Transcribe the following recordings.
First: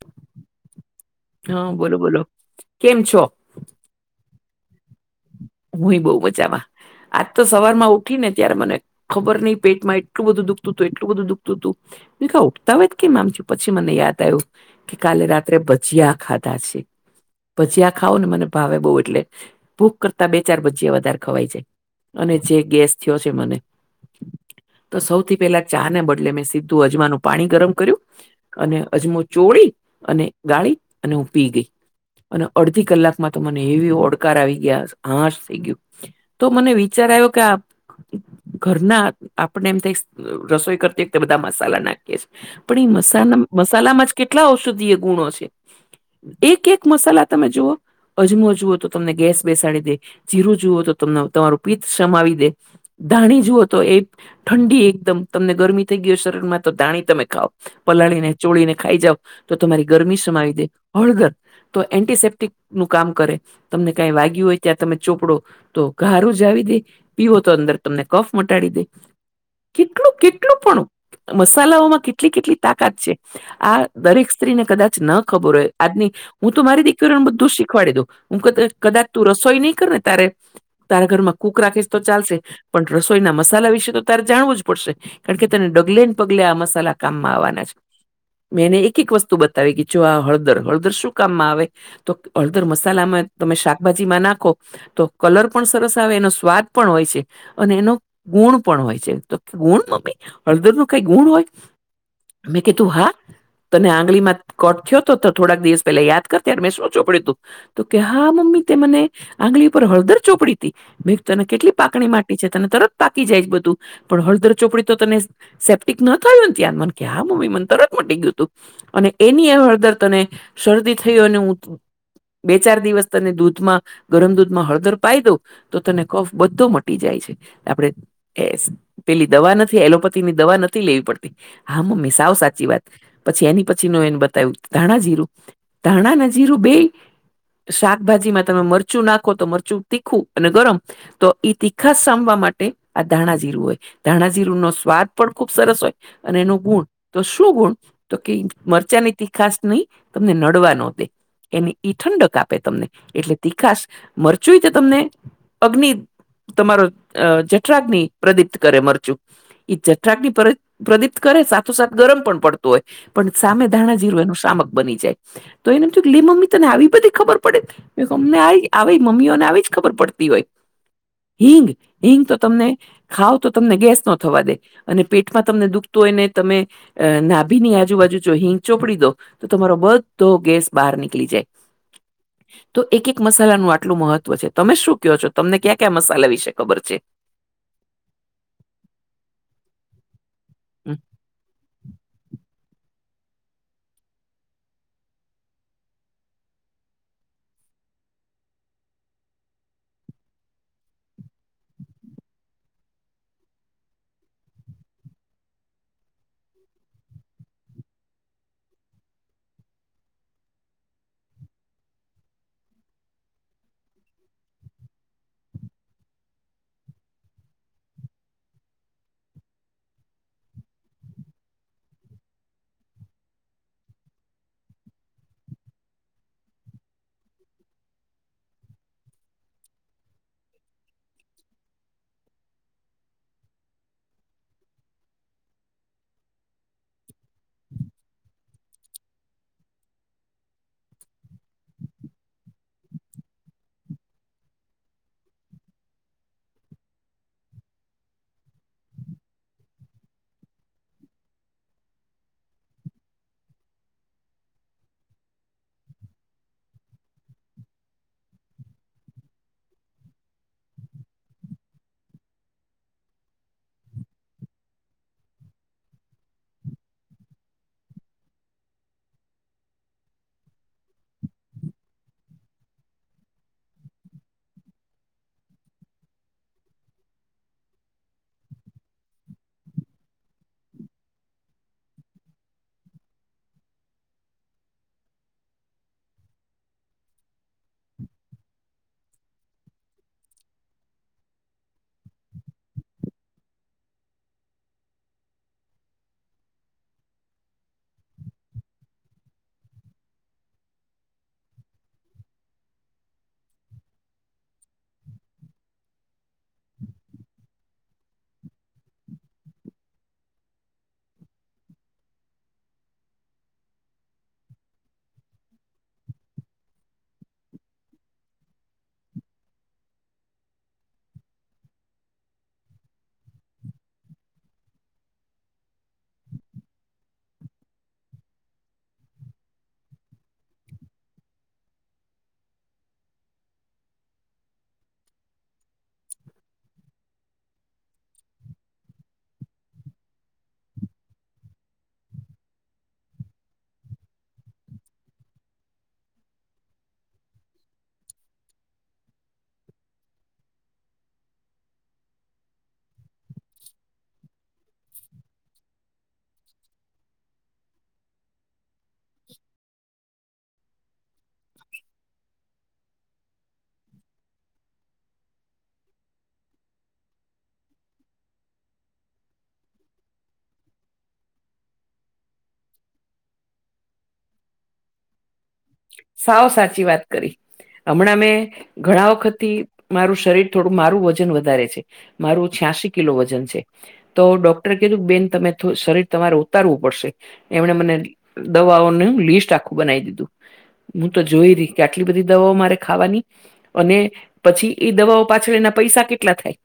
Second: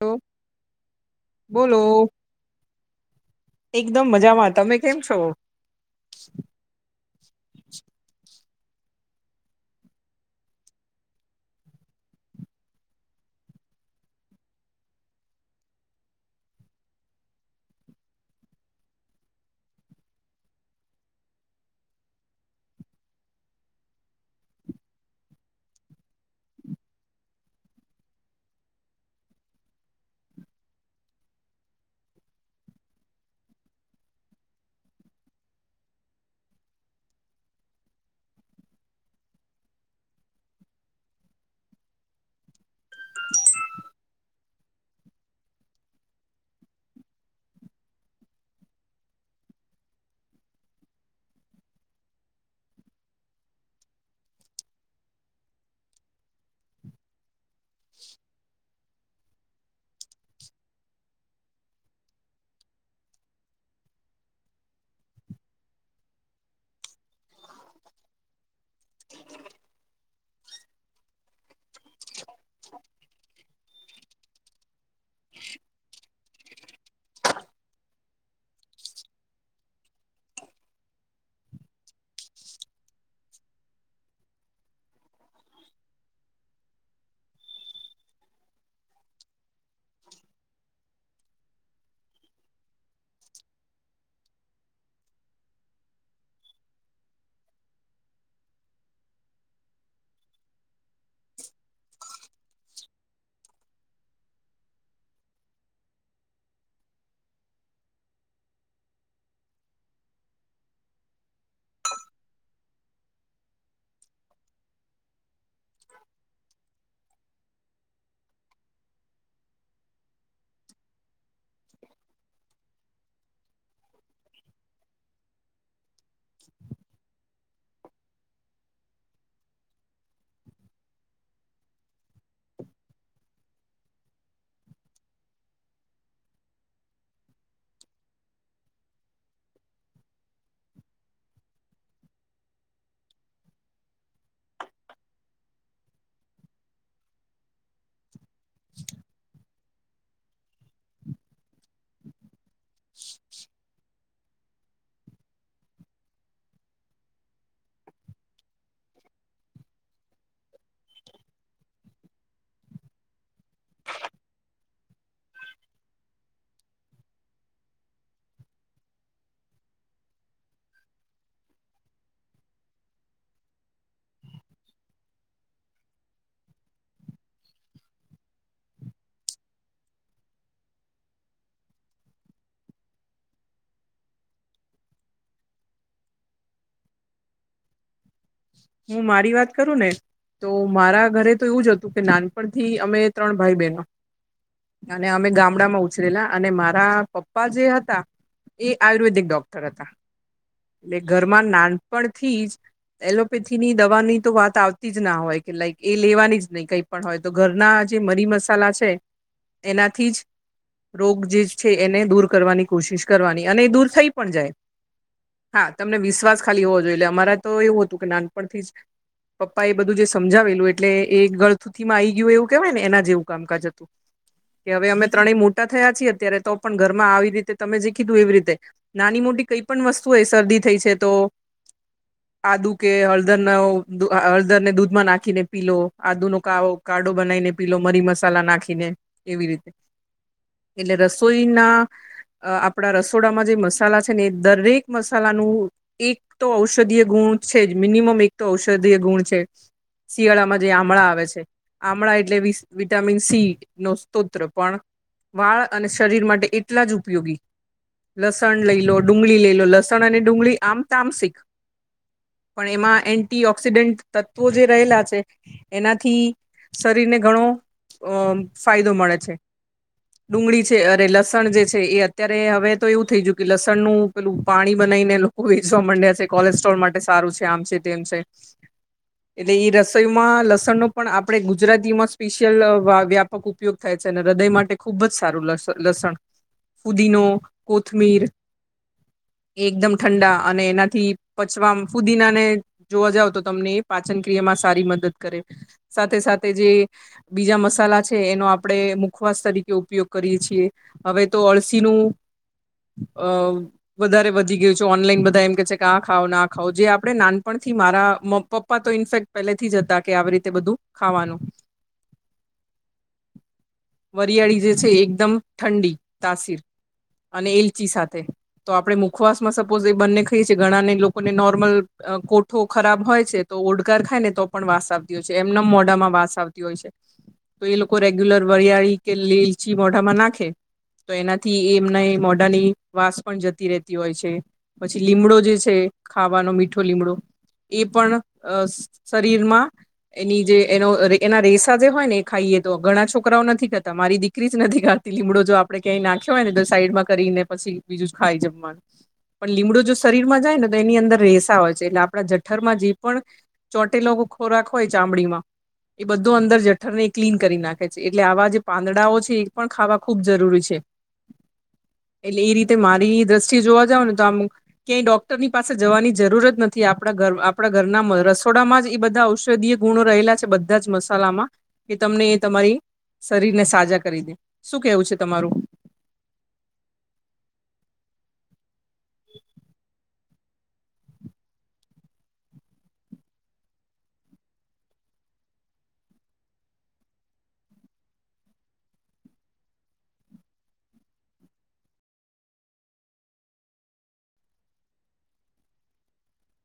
હ, હા બોલો બોલોઓ. બોલો કેમ છો એકદમ મજામાં, તમે કેમ છો? હું એ બવ મજામાં, આજ તો સવાર માં ઉઠી ને ત્યારે મને. ખબર નય, પેટ માં એટલું બધું દુખતું, એટલું બધું દુખતું. મેં કવ ઉઠતા વેત, કેમ આમ થયુ, પછી મને યાદ આવ્યું. કે કાલે રાત્રે ભજીયા ખાધા છે. ભજીયા ખાવ ને, મને ભાવે બહુ એટલે ભૂખ કરતાં. ત્યાં બે ચાર ભજીયા વધારે ખવાય જાય, અને જે ગેસ થયો છે મને. તો સૌથી પેલા ચાને, બદલે મેં સીધું અજમાનું પાણી ગરમ કર્યું. અને અજમો, ચોળ અને ગાળી અને હું પી ગઈ. અને અડધી કલાકમાં તો મને એવી ઓડકાર આવી ગયા કે, હાશ થઈ ગયું. તો મને વિચાર આવ્યો કે, આપ. ઘરના આપણે એમ થાય રસોઈ કરતી હોય, બધા મસાલા નાખે. પણ એ મસાલા મસાલામાં જ કેટલા ઔષધીય ગુણો છે. એક એક મસાલા તમે જુઓ, અજમો જુઓ તો, તમને ગેસ બેસાડી દે. જીરું જુવઓ તો, તમને તમારું પિત્ત સમાવી દે, ધાણી જુઓ તો એ ઠંડી એકદમ તમને ગરમી થઈ ગયો, શરીર માં તો ધાણી તમે ખાવ પલાળીને ચોળીને ખાઈ જાવ, તમારી ગરમી સમાવી દે હળદર. તો એન્ટીસેપ્ટિક નું કામ કરે, તમને કંઈ વાગ્યું હોય. ત્યાં તમે ચોપડો તો ઘા રૂઝાવી દે, પીવો તો, અંદર તમને કફ મટાડી દે. કેટલું કેટલું પણ? મસાલાઓમાં કેટલી કેટલી તાકાત છે? આ દરેક સ્ત્રીને કદાચ ન ખબર હોય આજની. હું તો મારી દીકરીને બધું શીખવાડી દઉ, હું કદાચ તું રસોઈ નહીં કર ને તારે. તારા ઘર માં કૂક રાખીશ તો ચાલશે, પણ રસોઈના મસાલા વિશે તો તારે જાણવું જ પડશે. કારણ કે, તને ડગલે ને પગલે, આ મસાલા કામમાં આવવાના છે. મેને એક એક વસ્તુ બતાવી કે, જો આ હળદર હળદર શું કામમાં આવે? તો હળદર મસાલામાં તમે શાકભાજી માં નાખો. તો કલર પણ સરસ આવે, એનો સ્વાદ પણ હોય છે. અને એનો ગુણ પણ હોય છે, તો ગુણ મમ્મી હળદર ન કઈ ગુણ હોય. મેં કીધું હા. તને આંગળી માં કટ થયો તો, થોડાક દિવસ પેલા યાદ કર મેં શું ચોપડ્યું તું? તો કે હા, મમ્મી તે મને આંગળી ઉપર હળદર ચોપડી તી. ભાઈ તને કેટલી પાકણી માટી છે, તને તરત પાકી જાય છે, બધું પણ હળદર ચોપડી તો તને સેપ્ટિક ન થયું ને, ત્યાં મન કે, હા મમ્મી મને તરત મટી ગયું તું. અને એની એ હળદર તને શરદી થઈ હોય, અને હું બે-ચાર દિવસ તને દૂધમાં ગરમ દૂધમાં હળદર પાય દવ તો, તને કફ બધો મટી જાય છે. આપણે તો એસ પેલી દવા નથી, એલોપેથી ની દવા નથી, લેવી પડતી. હા, મમ્મી સાવ સાચી વાત, પછી એની પછી નુ એને બતાવ્યું, ધાણા જીરુંન ધાણા ને, જીરું બે શાકભાજીમાં તમે મરચું નાખો, તો મરચું તીખું અને ગરમ તો ઈ તિખાસ સાભવા માટે આ ધાણા જીરું હોય. ધાણા જીરુંનો સ્વાદ પણ ખુબ સરસ હોય અને એનું ગુણ તો શું ગુણ? તો કે મરચાની તીખાસની તમને નડવા ન દે એને ઈ ઠંડક આપે તમને એટલે તીખાસ મરચું તો તમને અગ્નિ તમારો અ જઠરાગની પ્રદીપ્ત કરે મરચું. ઈ જઠરાગની પર પ્રદિપ્ત કરે સાથોસાથ ગરમ પણ પડતું હોય. પણ સામે ધાણા જીરું એનું સામક બની જાય. તો એને થયુ કે લે મમ્મી તને આવી બધી ખબર પડે. તમને આવી આવી મમ્મીઓને આવી જ ખબર પડતી હોય હિંગ હિંગ તો તમને ખાવ તો તમને ગૅસ નો થવા અને પેટમાં તમને દુખતું હોય ને તમે અ નાભીની આજુબાજુ જો હિંગ ચોપડી દો તો તમારો બધો ગેસ બહાર નીકળી જાય. તો એક એક મસાલાનું આટલું મહત્વ છે તમે શું કહો છો તમને ક્યાં ક્યાં મસાલા વિશે ખબર છે? હું મારી વાત કરું ને તો હમ. મારા ઘરે તો એવું જ હતું કે નાનપણ થી અમે ત્રણ ભાઈ બહેનો અને અમે ગામડામાં ઉછરેલા અને મારા પપ્પા જે હતા. એ આયુર્વેદિક ડોક્ટર હતા એટલે ઘરમાં નાનપણથી જ એલોપેથીની દવાની તો વાત આવતી જ ના હોય કે લાઈક એ લેવાની જ નહી કઈ પણ હોય તો ઘરના જે મરી મસાલા છે એનાથી જ રોગ જે છે એને દૂર કરવાની કોશિશ કરવાની અને એ દૂર થઈ પણ જાય. હા તમને વિશ્વાસ ખાલી હોવો જોઈએ અલા અમારે તો એવું હતું કે નાનપણથી જ પપ્પાએ બધું જે સમજાવેલું એટલે એ ગળથુથીમાં આવી ગયું એવું કેહેવાય ને એના જે એવું કામકાજ હતું. કે હવે અમે ત્રણેય મોટા થયા છીએ અત્યારે તો પણ ઘરમાં આવી રીતે તમે જે કીધું એવી રીતે નાની મોટી કઈ પણ વસ્તુ હોય શરદી થઈ છે તો આદુ કે હળદરનો હળદર ને દૂધમાં નાખીને પી લો આદુનો કાળો કાળો બનાઈને પીલો મરી મસાલા નાખીને એવી રીતે એટલે રસોઈના અ આપણા રસોડામાં જે મસાલા છે ને એ દરેક મસાલાનું એક તો ઔષધીય ગુણ છે જ મિનિમમ એક તો ઔષધીય ગુણ છે જ. શિયાળામાં જે આમળા આવે છે. આમળા એટલે વિસ વિટામિન સી નો સ્તોત્ર પણ વાળ અને શરીર માટે એટલા જ ઉપયોગી. લસણ લઈ લો ડુંગળી લઈ લો લસણ અને ડુંગળી આમ તામસિક પણ એમાં એન્ટી ઓક્સિડેન્ટ તત્વો જે રહેલા છે. એનાથી શરીરને ઘણો અ ફાયદો મળે છે. ડુંગળી છે અરે લસણ જે છે એ અત્યારે હવે તો એવું થઈ ગયું કે લસણનું પેલું પાણી બનાઈને લોકો વેચવા માંડ્યા છે કોલેસ્ટ્રોલ માટે સારું છે આમ છે તેમ છે. એટલે ઈ રસોઈમાં લસણનો પણ આપડે ગુજરાતીમાં સ્પેશિયલ વા વ્યાપક ઉપયોગ થાય છે અને હૃદય માટે ખુબ જ સારું લસ લસણ ફુદીનો કોથમીર એ એકદમ ઠંડા અને એનાથી પચવામ ફુદીનાને જોવા જાવ તો તમને એ પાચન ક્રિયામાં સારી મદદ કરે. સાથે સાથે જે બીજા મસાલા છે એનો આપડે મુખવાસ તરીકે ઉપયોગ કરીએ છે. હવે તો અળસીનું અ વધારે વધી ગયું છે ઓનલાઈન બધા એમ કે છે કે આ ખાઓ ના ખા ખાવો જે આપણે નાનપણથી મારા મમ પપ્પા તો ઇનફેક્ટ પહેલેથી જ હતા કે આવી રીતે બધું. ખાવાનું. વરિયાળી જે છે એ એકદમ ઠંડી તાસીર અને એલચી સાથે તો આપડે મુખવાસ માં સપોઝ એ બંને ખાઈએ છે ઘણાને લોકો ને નોર્મલ કોઠુ ખરાબ હોય છે તો ઓડકાર ખાય ને તો પણ વાસ આવતી હો છે એમને એમ મોઢામાં વાસ આવતી આવતી હોય છે તો એ લોકો રેગ્યુલર વરિયાળી કે લેલચી મોઢામાં નાખે તો એનાથી એ એમના એ મોઢાની વાસ પણ જતી રહેતી હોય છે. પછી લીમડો જે છે ખાવાનો મીઠો લીમડો એ પણ અ શરીરમાં એની જે એનો એના રેસા જે હોય ને એ ખાઈએ તો ઘણા છોકરાઓ નથી ખતા મારી દીકરી દીકરી જ નથી ખાતી લીમડો જો આપડણે ક્યાંય નાખ્યો હોય ને તો સાઈડમાં કરીને પછી બીજું જ ખાઈ જમવાનું. પણ લીમડું જો શરીરમાં જાય ને તો એની અંદર રેસા હોય છે. એટલે આપણા જઠરમાં જે પણ ચોટેલો ખોરાક હોય ચામડીમાં એ બધો અંદર જઠરને ક્લીન કરી નાખે છે. એટલે આવા જે પાંદડાઓ છે એ પણ ખાવા ખૂબ જરૂરી છે. [inaudible] એટલે એ રીતે મારી દ્રષ્ટિએ જોવા જાવ ને તો આમ ક્યાંય ડોક ડકરની પાસે જવાની જરૂરત નથી આપણા ઘર આપણા ઘરના રસોડામાં જ એ બધા ઔષધીય ગુણો રહેલા છે. બધા બધા જ મસાલામાં કે તમને એ તમારી શરીરને સાજા કરી દે શું કેવું છે તમારું? સાવ સાચી વાત કરી હમણાં મેં ઘણા વખત થી મારું શરીર થોડું મારું વજન વધારે છે. મારું છ્યાસી કિલો વજન છે. તો ડોક્ટરે કીધું કે બેન તમે શરીર તમારે ઉતારવું પડશે એમણે મને દવાઓનું લિસ્ટ આખું બનાવી દીધું. હું તો જોઈ રહી કે આટલી બધી દવાઓ મારે ખાવાની. અને પછી એ દવાઓ પાછળ એના પૈસા કેટલા થાય.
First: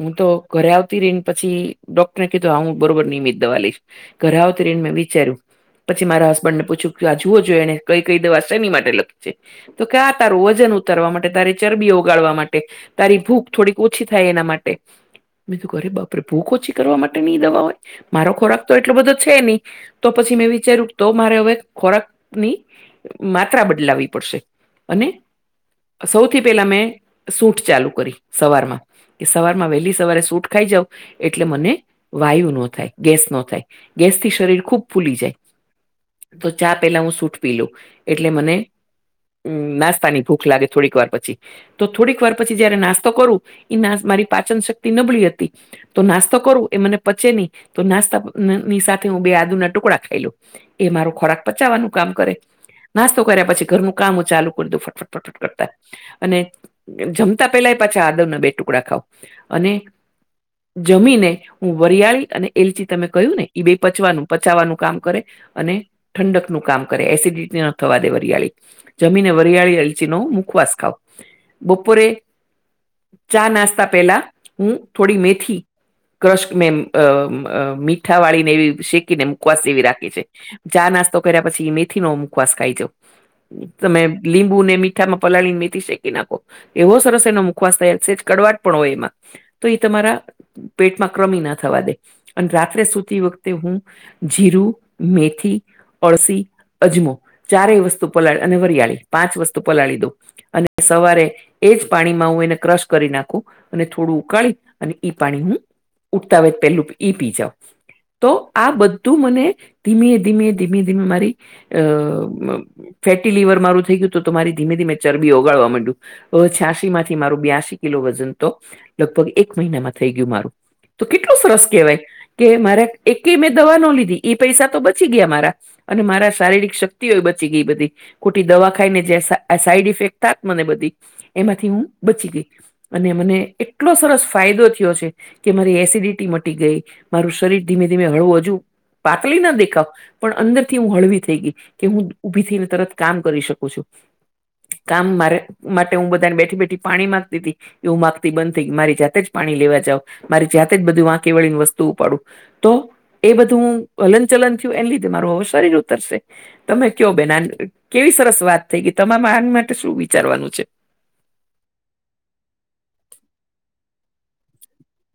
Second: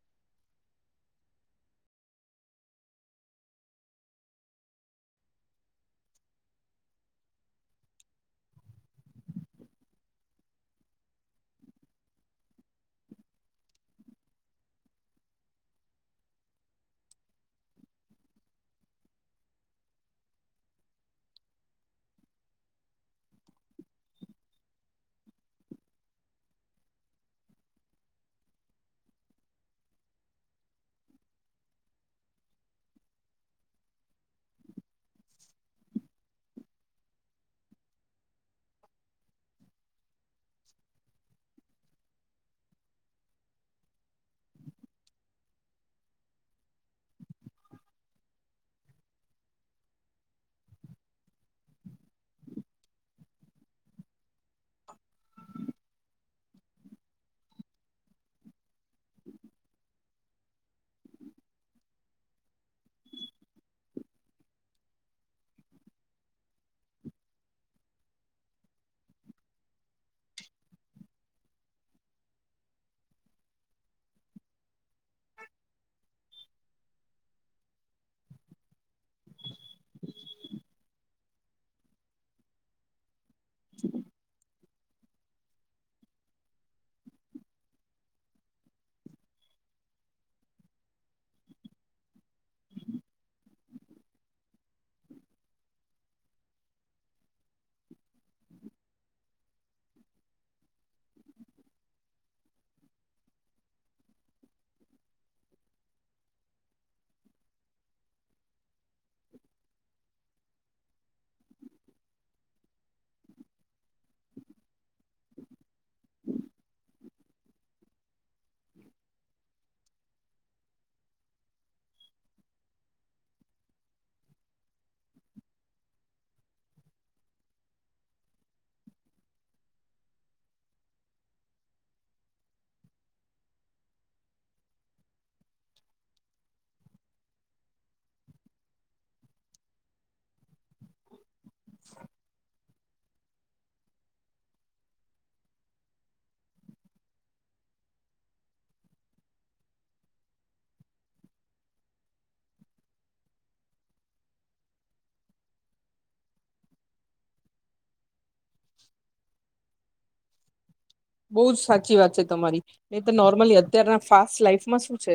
હું તો ઘરે આવતી રહીને પછી ડોક્ટરને કીધું હા હું બરોબર નિયમિત દવા લઈશ. ઘરે આવતી રઇ ને મેં વિચાર્યું પછી મારા હસબન્ડ ને પૂછ્યું કે આ જુઓ જોઈ એને કઈ કઈ દવા શેની માટે લકહી છે તો કે આ તારું વજન ઉતારવા માટે તારી ચરબી ઓગાળવા માટે. તારી ભૂખ થોડીક ઓછી થાય એના માટે. મે કીધું અરે બાપરે ભૂખ ઓછી કરવા માટે ની દવા હોય મારો ખોરાક તો એટલો બધો છે નહી. તો પછી મેં વિચાર્યું તો મારે હવે ખોરાકની માત્રા બદલાવી પડશે અને સૌથી પહેલા મેં સૂટ ચાલુ કરી સવારમાં. કે સવાર માં વહેલી સવારે સૂટ ખાઈ જાવ એટલે મને વાયુ ન થાય ગેસ નો થાય ગેસથી શરીર ખૂબ ફૂલી જાય. તો ચા પેલા હું સૂટ પી લઉ. એટલે મને હમ્મ નાસ્તાની ભૂખ લાગે થોડીક વાર પછી તો થોડીક વાર પછી જયારે નાસ્તો કરું એ નાસ મારી પાચન શક્તિ નબળી હતી. તો નાસ્તો કરું એ મને પચે નહી તો નાસ્તાની સાથે હું બે આદુ ના ટુકડા ખાઈ લઉ. એ મારો ખોરાક પચાવવાનું કામ કરે. નાસ્તો કર્યા પછી ઘરનું કામ ચાલુ કરી દો ફટફટ ફટફટ કરતા અને જમતા પેલા એ પાછા આદવના બે ટુકડા ખાવ અને જમીને હું વરિયાળી અને એલચી તમે કહ્યું ને ઈ બે પચવાનું પચાવવાનું કામ કરે. અને ઠંડકનું કામ કરે એસિડ રી ન થવા દે વરિયાળી જમીને વરિયાળી અલચીનો મુખવાસ ખાવ બપોરે ચા નાસ્તા પહેલા થોડી મેથી ક્રશ મેમ અ અ મીઠા વાળીને એવી શેક ને મુખવાસ જેવી રાખે છે. ચા નાસ્તો કર્યા પછી મેથી નો મુખવાસ ખાઈ જાવ. તમે લીંબુ ને મીઠામાં પલાળી ને મેથી શેકી નાખો. એવો સરસ એનો મુખવાસ થયાલ છે સેજ કડવાટ પણ હોય તો ઈ તમારા પેટમાં ક્રરમ ના થવા દે અને રાત્રે સુતી વખતે હું જીરું, મેથી, અળસી, અજમો ચારેય વસ્તુ પલાળી અને વરિયાળી પાંચ વસ્તુ પલાળી દો અને સવારે એજ પાણીમાં હું એને ક્રશ કરી નાખું અને થોડું ઉકાળી અને પાણી હું ઉઠતાં વેત પેલું ઈ પિજાવ. તો આ બધું મને ધીમે ધીમે ધીમે ધીમે મારી અ ફેટી લીવર મારુ થઈ ગયું તો તમારી ધીમે ધીમે ચરબી ઓગાળવા માંડે. અ છ્યાસી માંથી મારું બ્યાસી કિલો વજન તો લગભગ એક મહિનામાં થઈ ગયું મારું. કેટલો સરસ કહેવાય. કે મારે એક મેં દવા નો લીધી ઈ પૈસા તો બચી ગયા મારા અને મારા શારીરિક શક્તિ બચી ગઈ બધી ખોટી દવા ખાઈ ને જે સાઈડ સાઇડ ઇફેક્ટ થાત મને બધી એમાંથી હું બચી ગઈ અને મને એટલો સરસ ફાયદો થીયો છે. કે મારી એસિડિટી મટી ગઈ મારું શરીર ધીમે ધીમે હળવું હજુ પાતલી ના દેખાવ પણ અંદર થી હું હળવી થઈ ગઈ. ઉભી થઈને તરત કામ કરી શકું છું. કામ મારે માટે હું બધાને બેઠી બેઠી પાણી માંગતી તી એવું માગતી બંધ થઈ મારી જાતે જ પાણી લેવા જાવ મારી જાતે જ બધું વાંકી વળીને વસ્તુ ઉપાડું. તો એ બધું હું હલન ચલન થયું એને લીધે મારું શરીર ઉતરશે. તમે કયો બેન આ કેવી સરસ વાત થઈ ગઈ તમારે આન માટે શું વિચારવાનું છે? બો જ સાચી વાત છે તમારી નય તો નોર્મલી અત્યારના ફાસ્ટ લાઈફમાં શું છે?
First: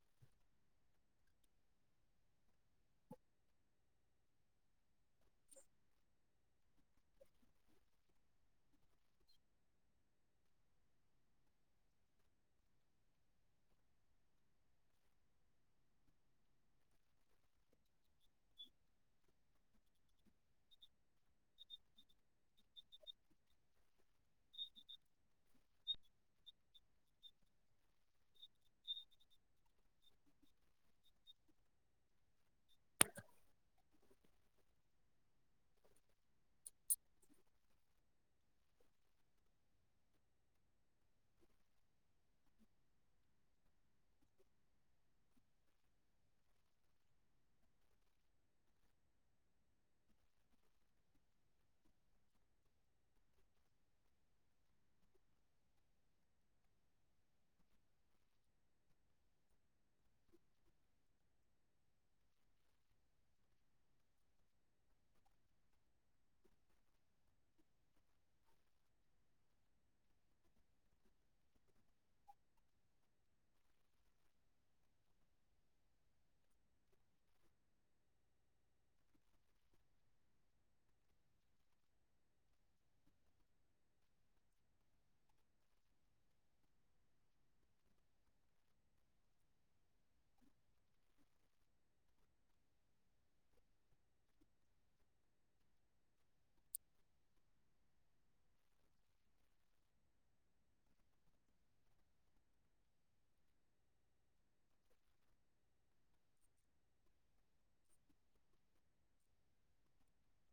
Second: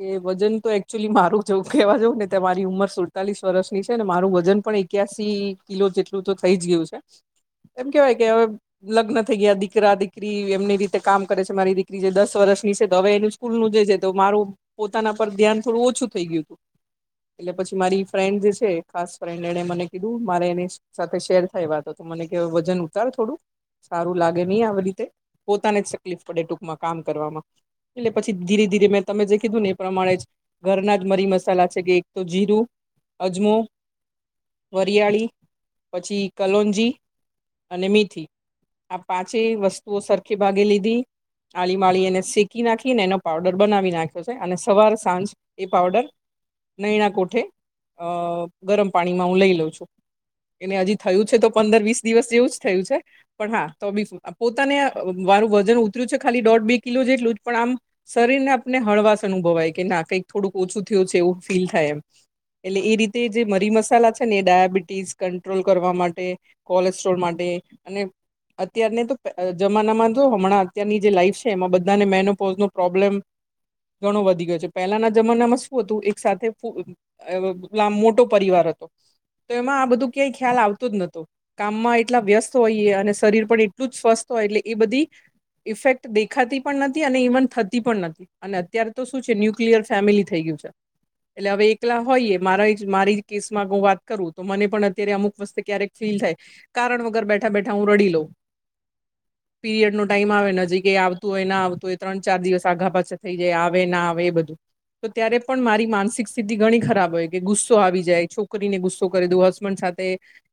કે વજન તો એકચુઅલી મારું જેવું કેવા જાવ ને ત મારી ઉંમર સુડતાલીસ વર્ષની છે ને મારું વજન પણ એક્યાસી કિલો જેટલું તો થઈ જ ગયું છે. એમ કેવાય કે હવે લગ્ન થઈ ગયા દીકરા, દીકરી દીકરી એમની રીતે કામ કરે છે મારી દીકરી જે દસ વર્ષની છે તો હવે એનું સ્કૂલ નું જે છે તો મારું પોતાના પર ધ્યાન થોડું ઓછું થઈ ગયું. પછી મારી ફ્રેન્ડ જે છે ખાસ ફ્રેન્ડ એને મને કીધું મારે એને સાથે શેર થાય વાતો તો મને કેય વજન ઉતાર થોડું સારું લાગે ની આ બધૂ. પોતાને જ તકલીફ પડે ટૂંકમાં કામ કરવામાં. એટલે પછી ધીરે ધીરે મેં તમને જે કીધું ને એ પ્રમાણે જ ઘરના જ મરી, મસાલા છે કે એક તો જીરું, અજમો વરિયાળી પછી કલોંજી અને મેથી આ પાંચેય વસ્તુઓ સરખી ભાગે લીધી. આળી માળી એને શેકી નાખીને એનો પાવડર બનાવી નાખ્યો છે અને સવારે સાંજ એ પાવડર નયણા કોઠે અ ગરમ પાણીમાં હું લઈ લઉં. એને હજી થયું છે તો પંદર વીસ દિવસ જેવું જ થયું છે પણ હા તો બી પોતાને મારું વજન ઉતર્યું છે ખાલી દોઢ બે કિલો જેટલું પણ આમ શરીર ને આપને હળવાસ અનુભવાય કે ના કંઈક થોડુંક ઓછું થયું છે એવું ફીલ થાય એમ. એ રીતે જે મરી મસાલા છે ને એ ડાયાબિટીસ કંટ્રોલ કરવા માટે કોલેસ્ટ્રોલ માટે અને અત્યારને તો જમાનામાં જો હમણાં અત્યારની જે લાઈફ છે એમાં બધાને મેનોપોઝ નો પ્રોબ્લેમ ઘણો વધી ગયો છે પહેલાના જમાનામાં શું હતું એક સાથે ખૂબ એવે એટલે આમ મોટો પરિવાર હતો. તો એમાં આ બધું ક્યાંય ખ્યાલ આવતું જ નતો કામમાં એટલા વ્યસ્ત હોઈએ અને શરીર પણ એ એટલું જ સ્વસ્થ હોય એટલે એ બધી ઇફેક્ટ દેખાતી પણ નથી અને ઇવન થતી પણ ન અને અત્યારે તો શું છે ન્યુક્લિયર ફેમિલી થઈ ગયું છે એટલે હવે એકલા હોઈય મારા મારી કેસ માંગ વાત કરું તો મને પણ અત્યારે અમુક વસતે ક્યારેક ફીલ થાય કારણ વગર બેઠા બેઠા હું રડી લઉ. પીરિયડ નો ટાઈમ આવે ને હજી કેય આવતું હોય ના આવતું હોય ત્રણ ચાર દિવસ આગા પાછા થઈ જાય આવે ના આવે એ બધું તો ત્યારે પણ મારી માનસિક સ્થિતિ ઘણી ખરાબ હોય કે ગુસ્સો આવી જાય છોકરીને ગુસ્સો કરી દઉં હસબન્ડ સાથે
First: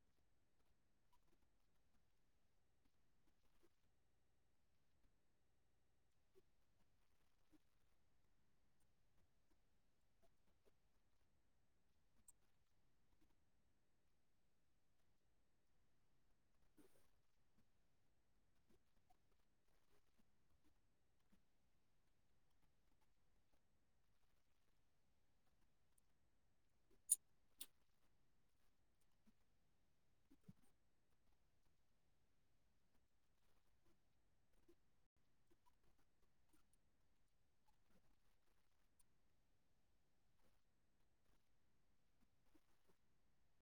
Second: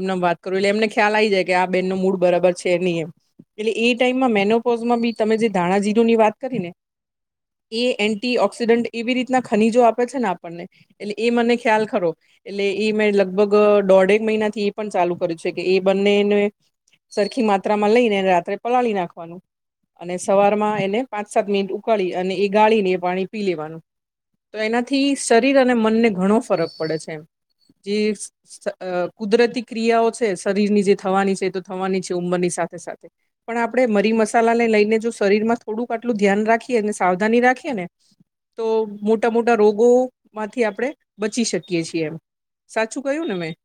એમન એમ વાત કરું એટલે એમને ખ્યાલ આવી જાય કે આ બેન ન મૂડ બરાબર છે ની એમ. એટલે એ ટાઈમમાં મેનોપોઝમાં બી તમે જે ધાણા જીરું ની વાત કરી ને એ એન્ટી ઓક્સિડન્ટ એવી રીતના ખનીજો આપે છે ને આપણને એટલે એ મને ખ્યાલ ખરો. એટલે ઈ મેં લગભગ દોઢેક મહિના થી એ પણ ચાલુ કર્યું છે કે એ બંનેને સરખી માત્રામાં લઈને રાત્રે પલાળી નાખવાનું અને સવારમાં એને પાંચ-સાત મિનિટ ઉકાળી અને એ ગાળી ને એ પાણી પી લેવાનું. તો એનાથી શરીર અને મનને ઘણો ફરક પડે છે. જીસ સ અહ કુદરતી ક્રિયાઓ છે શરીરની જે થવાની છે એ તો થવાની છે ઉંમરની સાથે સાથે પણ આપડે મરી મસાલા ને લઈને જો શરીર માં થોડુંક આટલું ધ્યાન રાખીએ ને સાવધાની રાખીએ ને તો મોટા-મોટા રોગો માંથી આપડે બચી શકીએ છીએ. સાચું કયું ને મેં?